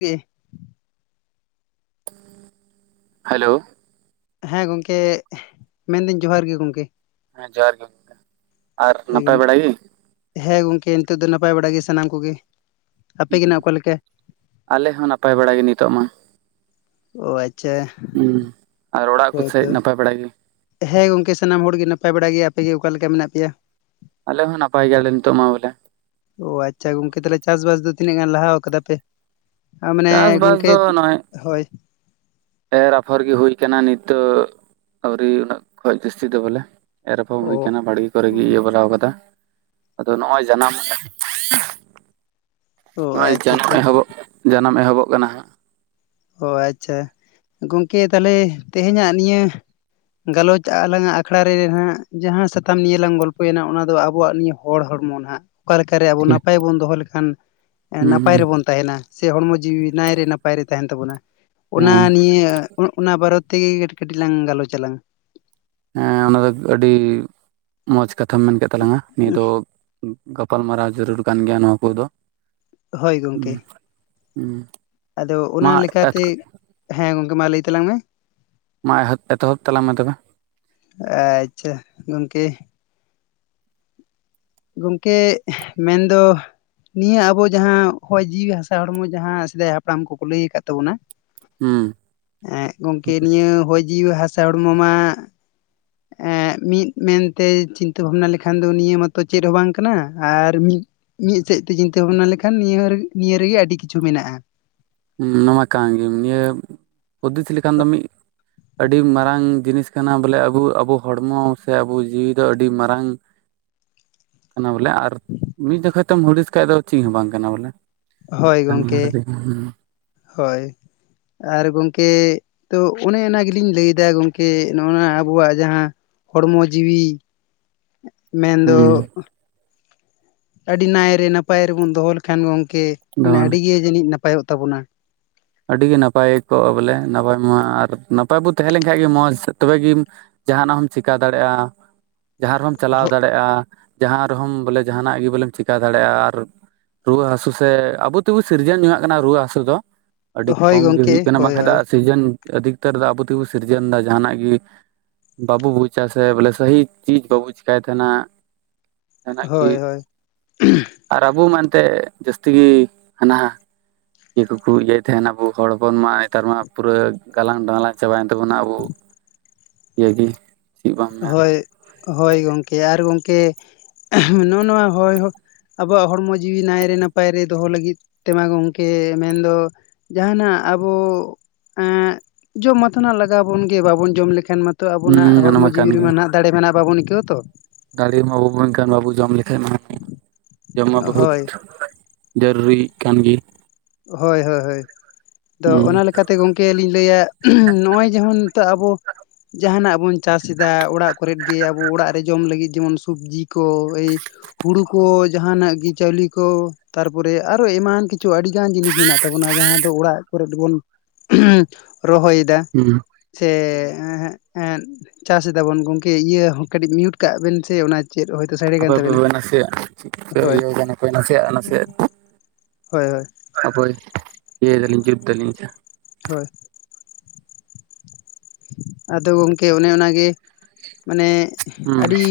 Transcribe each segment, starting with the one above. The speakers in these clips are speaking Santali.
ᱠᱮ ᱦᱮᱞᱳ᱾ ᱦᱮᱸ ᱜᱚᱝᱠᱮ ᱢᱮᱱᱫᱟᱹᱧ ᱡᱚᱦᱟᱨ ᱜᱮ ᱜᱚᱢᱠᱮ᱾ ᱦᱮᱸ ᱡᱚᱦᱟᱨ ᱜᱮ ᱜᱚᱝᱠᱮ, ᱟᱨ ᱦᱳᱭ ᱱᱟᱯᱟᱭ ᱵᱟᱲᱟ ᱜᱤ? ᱦᱮᱸ ᱜᱚᱝᱠᱮ ᱱᱤᱛᱚᱜ ᱫᱚ ᱱᱟᱯᱟᱭ ᱵᱟᱲᱟ ᱜᱮ ᱥᱟᱱᱟᱢ ᱠᱩᱜᱮ᱾ ᱟᱯᱮ ᱜᱮ ᱱᱟᱜ ᱚᱠᱟ ᱞᱮᱠᱟ? ᱟᱞᱮ ᱦᱚᱸ ᱱᱟᱯᱟᱭ ᱵᱟᱲᱟ ᱜᱮ ᱱᱤᱛᱚᱜ ᱢᱟ᱾ ᱚ ᱟᱪᱪᱷᱟ᱾ ᱦᱩᱸ, ᱟᱨ ᱚᱲᱟᱜ ᱠᱚ ᱥᱮᱡ ᱦᱳᱭᱛᱚ ᱱᱟᱯᱟᱭ ᱵᱟᱲᱟ ᱜᱮ? ᱦᱮᱸ ᱜᱚᱝᱠᱮ ᱥᱟᱱᱟᱢ ᱦᱚᱲ ᱜᱮ ᱱᱟᱯᱟᱭ ᱵᱟᱲᱟ ᱜᱮ᱾ ᱟᱯᱮ ᱜᱮ ᱚᱠᱟ ᱞᱮᱠᱟ ᱢᱮᱱᱟᱜ ᱯᱮᱭᱟ? ᱟᱞᱮ ᱦᱚᱸ ᱱᱟᱯᱟᱭ ᱜᱮᱭᱟ ᱞᱮ ᱱᱤᱛᱚᱜ ᱢᱟ ᱵᱚᱞᱮ᱾ ᱚ ᱟᱪᱪᱷᱟ ᱜᱚᱝᱠᱮ ᱛᱟᱦᱚᱞᱮ ᱪᱟᱥᱼᱵᱟᱥ ᱫᱚ ᱛᱤᱱᱟᱹᱜ ᱜᱟᱱ ᱞᱟᱦᱟᱣ ᱠᱟᱫᱟ ᱯᱮ? ᱟ ᱢᱟᱱᱮ ᱪᱟᱥᱵᱟᱥ ᱜᱚᱝᱠᱮ, ᱫᱚ ᱱᱚᱜᱼᱚᱭ ᱦᱳᱭ᱾ ᱮᱨ ᱟᱯᱷᱚᱨ ᱜᱮ ᱦᱩᱭ ᱠᱟᱱᱟ ᱱᱤᱛᱚᱜ ᱟᱣᱨᱤ ᱩᱱᱟᱹᱜ ᱠᱷᱚᱡ ᱡᱟᱹᱥᱛᱤ ᱫᱚ ᱵᱚᱞᱮ᱾ ᱮᱨ ᱟᱯᱷᱚᱢ ᱚ ᱦᱩᱭ ᱠᱟᱱᱟ ᱵᱟᱲ ᱜᱮ ᱠᱚᱨᱮ ᱜᱮ ᱤᱭᱟᱹ ᱵᱟᱲᱟᱣ ᱠᱟᱫᱟ᱾ ᱟᱫᱚ ᱱᱚᱜᱼᱚᱭ ᱡᱟᱱᱟᱢ ᱚ ᱱᱚᱜᱼᱚᱭ ᱟᱪᱪᱷᱟ ᱡᱟᱱᱟᱢ ᱟᱪᱪᱷᱟ ᱮᱦᱚᱵᱚᱜ ᱡᱟᱱᱟᱢ ᱮᱦᱚᱵᱚᱜ ᱠᱟᱱᱟ ᱦᱟᱸᱜ᱾ ᱚ ᱟᱪᱪᱷᱟ ᱜᱚᱝᱠᱮ ᱛᱟᱦᱚᱞᱮ ᱛᱮᱦᱮᱧᱟᱜ ᱱᱤᱭᱟᱹ ᱜᱟᱞᱚᱪ ᱟᱞᱟᱝᱟᱜ ᱟᱠᱷᱲᱟ ᱨᱮ ᱡᱟᱦᱟᱜ ᱡᱟᱦᱟᱸ ᱥᱟᱛᱟᱢ ᱱᱤᱭᱟᱹ ᱞᱟᱝ ᱜᱚᱞᱯᱚᱭᱮᱱᱟ ᱚᱱᱟ ᱫᱚ ᱟᱵᱚᱣᱟᱜ ᱱᱤᱭᱟᱹ ᱦᱚᱲ ᱦᱚᱲᱢᱚ ᱱᱟᱦᱟᱜ ᱚᱠᱟ ᱞᱮᱠᱟᱨᱮ ᱟᱵᱚ ᱴᱷᱤᱠ ᱱᱟᱯᱟᱭ ᱵᱚᱱ ᱫᱚᱦᱚ ᱞᱮᱠᱷᱟᱱ ᱦᱩᱸ ᱱᱟᱯᱟᱭ ᱨᱮᱵᱚᱱ ᱛᱟᱦᱮᱱᱟ ᱥᱮ ᱦᱚᱲᱢᱚ ᱡᱤᱣᱤ ᱱᱟᱭᱨᱮ ᱱᱟᱯᱟᱭ ᱨᱮ ᱛᱟᱦᱮᱱ ᱛᱟᱵᱚᱱᱟ ᱚᱱᱟ ᱦᱮᱸ ᱱᱤᱭᱟᱹ ᱚᱱᱟ ᱵᱟᱨᱚᱛ ᱛᱮᱜᱮ ᱠᱟᱹᱴᱤᱡ ᱠᱟᱹᱴᱤᱡ ᱞᱟᱝ ᱜᱟᱞᱚᱪᱟᱞᱟᱝ ᱦᱮᱸ ᱚᱱᱟ ᱫᱚ ᱟᱹᱰᱤ ᱢᱚᱡᱽ ᱠᱟᱛᱷᱟᱢ ᱢᱮᱱ ᱠᱮᱫ ᱛᱟᱞᱟᱝᱟ ᱱᱤᱭᱟᱹ ᱫᱚ ᱜᱟᱯᱟᱞᱢᱟᱨᱟᱣ ᱡᱚᱹᱨᱩᱨ ᱠᱟᱱ ᱜᱮᱭᱟ ᱱᱚᱣᱟ ᱠᱚᱫᱚ ᱦᱳᱭ ᱦᱩᱸ ᱜᱚᱝᱠᱮ ᱦᱩᱸ ᱟᱫᱚ ᱚᱱᱟ ᱢᱟ ᱞᱮᱠᱟᱛᱮ ᱦᱮᱸ ᱜᱚᱝᱠᱮ ᱢᱟ ᱞᱟᱹᱭ ᱛᱟᱞᱟᱝ ᱢᱮ᱾ ᱢᱟ ᱮᱦᱚᱵ ᱮᱛᱚᱦᱚᱵ ᱛᱟᱞᱟᱝ ᱢᱮ ᱛᱚᱵᱮ᱾ ᱟᱪᱪᱷᱟ ᱜᱚᱝᱠᱮ᱾ ᱜᱚᱝᱠᱮ ᱢᱮᱱᱫᱚ ᱱᱤᱭᱟᱹ ᱟᱵᱚ ᱡᱟᱦᱟᱸ ᱦᱚᱭ ᱡᱤᱣᱤ ᱦᱟᱥᱟ ᱦᱚᱲᱢᱚ ᱡᱟᱦᱟᱸ ᱥᱮᱫᱟᱭ ᱦᱟᱯᱲᱟᱢ ᱠᱚᱠᱚ ᱞᱟᱹᱭ ᱟᱠᱟᱫ ᱛᱟᱵᱚᱱᱟ ᱦᱩᱸ ᱦᱮᱸ ᱜᱚᱝᱠᱮ ᱱᱤᱭᱟᱹ ᱦᱚᱭ ᱡᱤᱣᱤ ᱦᱟᱥᱟ ᱦᱚᱲᱢᱚ ᱢᱟ᱾ ᱮᱸᱜ ᱢᱤᱫ ᱢᱮᱱᱛᱮ ᱪᱤᱱᱛᱟᱹ ᱵᱷᱟᱵᱱᱟ ᱞᱮᱠᱷᱟᱱ ᱫᱚ ᱱᱤᱭᱟᱹ ᱢᱟ ᱛᱚ ᱪᱮᱫ ᱦᱚᱸ ᱵᱟᱝ ᱠᱟᱱᱟ ᱟᱨ ᱢᱤᱫ ᱢᱤᱫ ᱥᱮᱫ ᱛᱮ ᱪᱤᱱᱛᱟᱹ ᱵᱷᱟᱵᱽᱱᱟ ᱞᱮᱠᱷᱟᱱ ᱱᱤᱭᱟᱹ ᱨ ᱱᱤᱭᱟᱹ ᱨᱮᱜᱮ ᱟᱹᱰᱤ ᱠᱤᱪᱷᱩ ᱢᱮᱱᱟᱜᱼᱟ᱾ ᱦ ᱱᱚᱶᱟ ᱠᱟᱱ ᱜᱮ ᱱᱤᱭᱟᱹ ᱯᱚᱫᱫᱷᱚᱛᱤ ᱞᱮᱠᱷᱟᱱ ᱫᱚ ᱢᱤᱫ ᱟᱹᱰᱤ ᱢᱟᱨᱟᱝ ᱡᱤᱱᱤᱥ ᱠᱟᱱᱟ ᱵᱚᱞᱮ ᱟᱵᱚ ᱟᱵᱚ ᱦᱚᱲᱢᱚ ᱥᱮ ᱟᱵᱚ ᱡᱤᱣᱤ ᱫᱚ ᱟᱹᱰᱤ ᱢᱟᱨᱟᱝ [unintelligible] ᱠᱟᱱᱟ ᱵᱚᱞᱮ ᱟᱨ ᱢᱤᱫ ᱡᱚᱠᱷᱚᱡ ᱛᱚᱢ ᱦᱩᱫᱤᱥ ᱠᱷᱟᱡ ᱫᱚ ᱪᱮᱫ ᱦᱚᱸ ᱵᱟᱝ ᱠᱟᱱᱟ ᱵᱚᱞᱮ᱾ ᱦᱳᱭ ᱜᱚᱝᱠᱮ ᱦᱳᱭ ᱟᱨ ᱜᱚᱝᱠᱮ᱾ ᱛᱚ ᱚᱱᱮ ᱚᱱᱟ ᱜᱮᱞᱤᱧ ᱞᱟᱹᱭᱫᱟ ᱜᱚᱝᱠᱮ ᱱᱚᱜᱼ ᱱᱚᱣᱟ ᱟᱵᱚᱣᱟᱜ ᱡᱟᱦᱟᱸ ᱦᱚᱲᱢᱚ ᱡᱤᱣᱤ ᱢᱮᱱᱫᱚ᱾ ᱦᱩᱸ ᱟᱹᱰᱤ ᱱᱟᱭᱨᱮ ᱱᱟᱯᱟᱭ ᱨᱮᱵᱚᱱ ᱫᱚᱦᱚ ᱞᱮᱠᱷᱟᱱ ᱜᱚᱝᱠᱮ ᱢᱟᱱᱮ ᱫᱚᱦᱚ ᱟᱹᱰᱤ ᱜᱮ ᱡᱟᱹᱱᱤᱡ ᱱᱟᱯᱟᱭᱚᱜ ᱛᱟᱵᱚᱱᱟ᱾ ᱟᱹᱰᱤᱜᱮ ᱱᱟᱯᱟᱭ ᱠᱚᱜ ᱵᱚᱞᱮ ᱱᱟᱯᱟᱭ ᱢᱟ ᱟᱨ ᱱᱟᱯᱟᱭ ᱵᱚ ᱛᱟᱦᱮᱸ ᱞᱮᱱ ᱠᱷᱟᱱᱡ ᱜᱮ ᱢᱚᱸᱡᱽ ᱛᱚᱵᱮᱜᱮ ᱡᱟᱦᱟᱱᱟᱜ ᱦᱚᱢ ᱪᱤᱠᱟ ᱫᱟᱲᱮᱭᱟᱜᱼᱟ ᱡᱟᱦᱟᱸ ᱨᱮᱦᱚᱢ ᱪᱟᱞᱟᱣ ᱫᱟᱲᱮᱼᱟ᱾ ᱡᱟᱦᱟᱸ ᱨᱮᱦᱚᱸᱚᱢ ᱵᱚᱞᱮ ᱡᱟᱦᱟᱱᱟᱜ ᱜᱮ ᱵᱚᱞᱮᱢ ᱪᱤᱠᱠᱟᱹ ᱫᱟᱲᱮᱭᱟᱜᱼᱟ ᱟᱨ ᱨᱩᱣᱟᱹ ᱦᱟᱹᱥᱳ ᱥᱮ ᱟᱵᱚ ᱛᱮᱵᱚ ᱥᱤᱨᱡᱚᱱ ᱟᱜ ᱠᱟᱱᱟ ᱨᱩᱣᱟᱹ ᱦᱟᱹᱥᱩ ᱫᱚ᱾ ᱟᱹᱰᱤ ᱦᱳᱭ ᱠᱚᱢ ᱜᱮ ᱜᱚᱝᱠᱮ ᱦᱩᱭᱩᱜ ᱠᱟᱱᱟ ᱦᱳᱭ ᱵᱟᱝᱠᱟᱱ ᱫᱚ ᱦᱳᱭ ᱥᱤᱨᱡᱚᱱ ᱟᱹᱫᱷᱤᱠᱛᱟᱹᱨ ᱫᱚ ᱟᱵᱚ ᱛᱮᱵᱚᱱ ᱥᱤᱨᱡᱚᱱ ᱫᱟ ᱡᱟᱦᱟᱸᱱᱟᱜ ᱜᱮ᱾ ᱵᱟᱵᱩ ᱵᱩᱡᱟ ᱥᱮ ᱵᱚᱞᱮ ᱥᱟᱦᱤ ᱪᱤᱡᱽ ᱵᱟᱵᱩ ᱪᱤᱠᱟᱭ ᱛᱟᱦᱮᱱᱟ᱾ ᱡᱟᱦᱟᱸ ᱱᱟᱜ ᱜᱤ᱾ ᱦᱳᱭ ᱦᱳᱭ ᱟᱨ ᱟᱵᱚ ᱢᱮᱱ ᱛᱮ ᱡᱟᱹᱥᱛᱤ ᱜᱮ ᱦᱟᱱᱟ ᱤᱭᱟᱹ ᱠᱳᱠᱳ ᱤᱭᱟᱹ᱾ ᱛᱟᱦᱮᱱ ᱟᱵᱚ ᱦᱚᱲ ᱦᱚᱯᱚᱱ ᱢᱟ ᱱᱮᱛᱟᱨ ᱢᱟ ᱯᱩᱨᱟᱹ ᱜᱟᱞᱟᱝ ᱰᱟᱞᱟᱝ ᱪᱟᱵᱟᱭᱮᱱ ᱛᱟᱵᱚᱱᱟ ᱟᱵᱚ ᱭᱟᱹᱦᱤ᱾ ᱦᱳᱭ ᱦᱳᱭ ᱜᱚᱝᱠᱮ ᱟᱨ ᱜᱚᱝᱠᱮ ᱱᱚᱜᱼᱚ ᱱᱚᱣᱟ ᱦᱚᱭ ᱦᱚᱸ ᱟᱵᱚᱣᱟᱜ ᱦᱚᱲᱢᱚ ᱡᱤᱣᱤ ᱱᱟᱭᱨᱮ ᱱᱟᱯᱟᱭ ᱨᱮ ᱫᱚᱦᱚ ᱞᱟᱹᱜᱤᱫ ᱛᱮᱢᱟ ᱜᱚᱝᱠᱮ ᱢᱮᱱᱫᱚ ᱡᱟᱦᱟᱸᱱᱟᱜ ᱟᱵᱚ ᱡᱚᱢ ᱢᱟᱛᱚ ᱞᱟᱜᱟᱣ ᱵᱚᱱ ᱜᱮ ᱵᱟᱵᱚᱱ ᱡᱚᱢ ᱞᱮᱠᱷᱟᱱ ᱢᱟ ᱛᱚ ᱟᱵᱚᱱᱟᱜ ᱦᱩᱸ ᱚᱱᱟ ᱦᱚᱲᱢᱚ ᱢᱟ ᱠᱟᱱ ᱡᱤᱣᱤ ᱨᱮᱢᱟ ᱱᱟᱦᱟᱸᱜ ᱫᱟᱲᱮ ᱢᱮᱱᱟᱜᱼᱟ ᱵᱟᱵᱚᱱ ᱟᱹᱭᱠᱟᱹᱣᱟ ᱛᱚ? ᱫᱟᱨᱮ ᱢᱟ ᱵᱟᱵᱚᱱ ᱢᱮᱱᱠᱷᱟᱱ ᱵᱟᱵᱚᱱ ᱡᱚᱢ ᱞᱮᱠᱷᱟᱱ ᱢᱟ ᱡᱚᱢ ᱢᱟ ᱵᱚᱦᱩᱛ ᱦᱳᱭ ᱡᱟᱹᱨᱩᱨᱤ ᱠᱟᱱ ᱜᱮᱭᱟ ᱾ ᱦᱳᱭ ᱦᱳᱭ ᱦᱳᱭ ᱟᱫᱚ ᱚᱱᱟ ᱦᱩᱸ ᱞᱮᱠᱟᱛᱮ ᱜᱚᱝ ᱠᱮ ᱞᱤᱧ ᱞᱟᱹᱭᱟ ᱱᱚᱜᱼᱚᱭ ᱡᱮᱢᱚᱱ ᱱᱤᱛᱚᱜ ᱟᱵᱚ ᱡᱟᱦᱟᱸᱱᱟᱜ ᱵᱚᱱ ᱪᱟᱥ ᱫᱟ ᱚᱲᱟᱜ ᱠᱚᱨᱮᱫ ᱜᱮ ᱟᱵᱚ ᱚᱲᱟᱜ ᱨᱮ ᱡᱚᱢ ᱞᱟᱹᱜᱤᱫ ᱡᱮᱢᱚᱱ ᱥᱚᱵᱽᱡᱤ ᱠᱚ ᱮᱭ ᱦᱩᱲᱩ ᱠᱚ ᱡᱟᱦᱟᱸᱱᱟᱜ ᱜᱤ ᱪᱟᱣᱞᱮ ᱠᱚ ᱛᱟᱨᱯᱚᱨᱮ ᱟᱨᱚ ᱮᱢᱟᱱ ᱠᱤᱪᱷᱩ ᱟᱹᱰᱤ ᱜᱟᱱ ᱡᱤᱱᱤᱥ ᱢᱮᱱᱟᱜ ᱛᱟᱵᱚᱱᱟ ᱡᱟᱦᱟᱸ ᱫᱚ ᱚᱲᱟᱜ ᱠᱚᱨᱮ ᱵᱚᱱ ᱩᱸᱦᱩᱸᱻ ᱨᱚᱦᱚᱭᱮᱫᱟ᱾ ᱦᱩᱸ ᱥᱮ ᱪᱟᱥ ᱫᱟᱵᱚᱱ ᱜᱚᱝᱠᱮ ᱤᱭᱟᱹ ᱦᱚᱸ ᱠᱟᱹᱴᱤᱡ ᱢᱤᱭᱩᱴ ᱠᱟᱜ ᱵᱮᱱ ᱥᱮ ᱚᱱᱟ᱾ ᱪᱮᱫ ᱦᱳᱭ ᱛᱳ ᱥᱮ ᱠᱟᱱ ᱟᱯᱮ ᱯᱮ ᱛᱟᱵᱮᱱᱟ ᱯᱮᱵᱮᱱᱟ ᱥᱮ, ᱪᱮᱫ ᱯᱮ ᱤᱭᱟᱹ ᱠᱟᱱᱮ ᱠᱚ ᱱᱟᱥᱮᱭᱟᱜ ᱱᱟᱥᱮᱭᱟᱜ, ᱦᱳᱭ ᱦᱳᱭ! ᱚᱠᱚᱭ! ᱤᱭᱟᱹ ᱛᱟᱹᱞᱤᱧ ᱜᱤᱯᱴ ᱛᱟᱹᱞᱤᱧ ᱪᱮᱭᱟ? ᱦᱳᱭ [inaudible] ᱟᱫᱚ ᱜᱚᱝᱠᱮ ᱚᱱᱮ ᱚᱱᱟᱜᱮ ᱢᱟᱱᱮᱜ ᱦᱩᱸ ᱟᱹᱰᱤ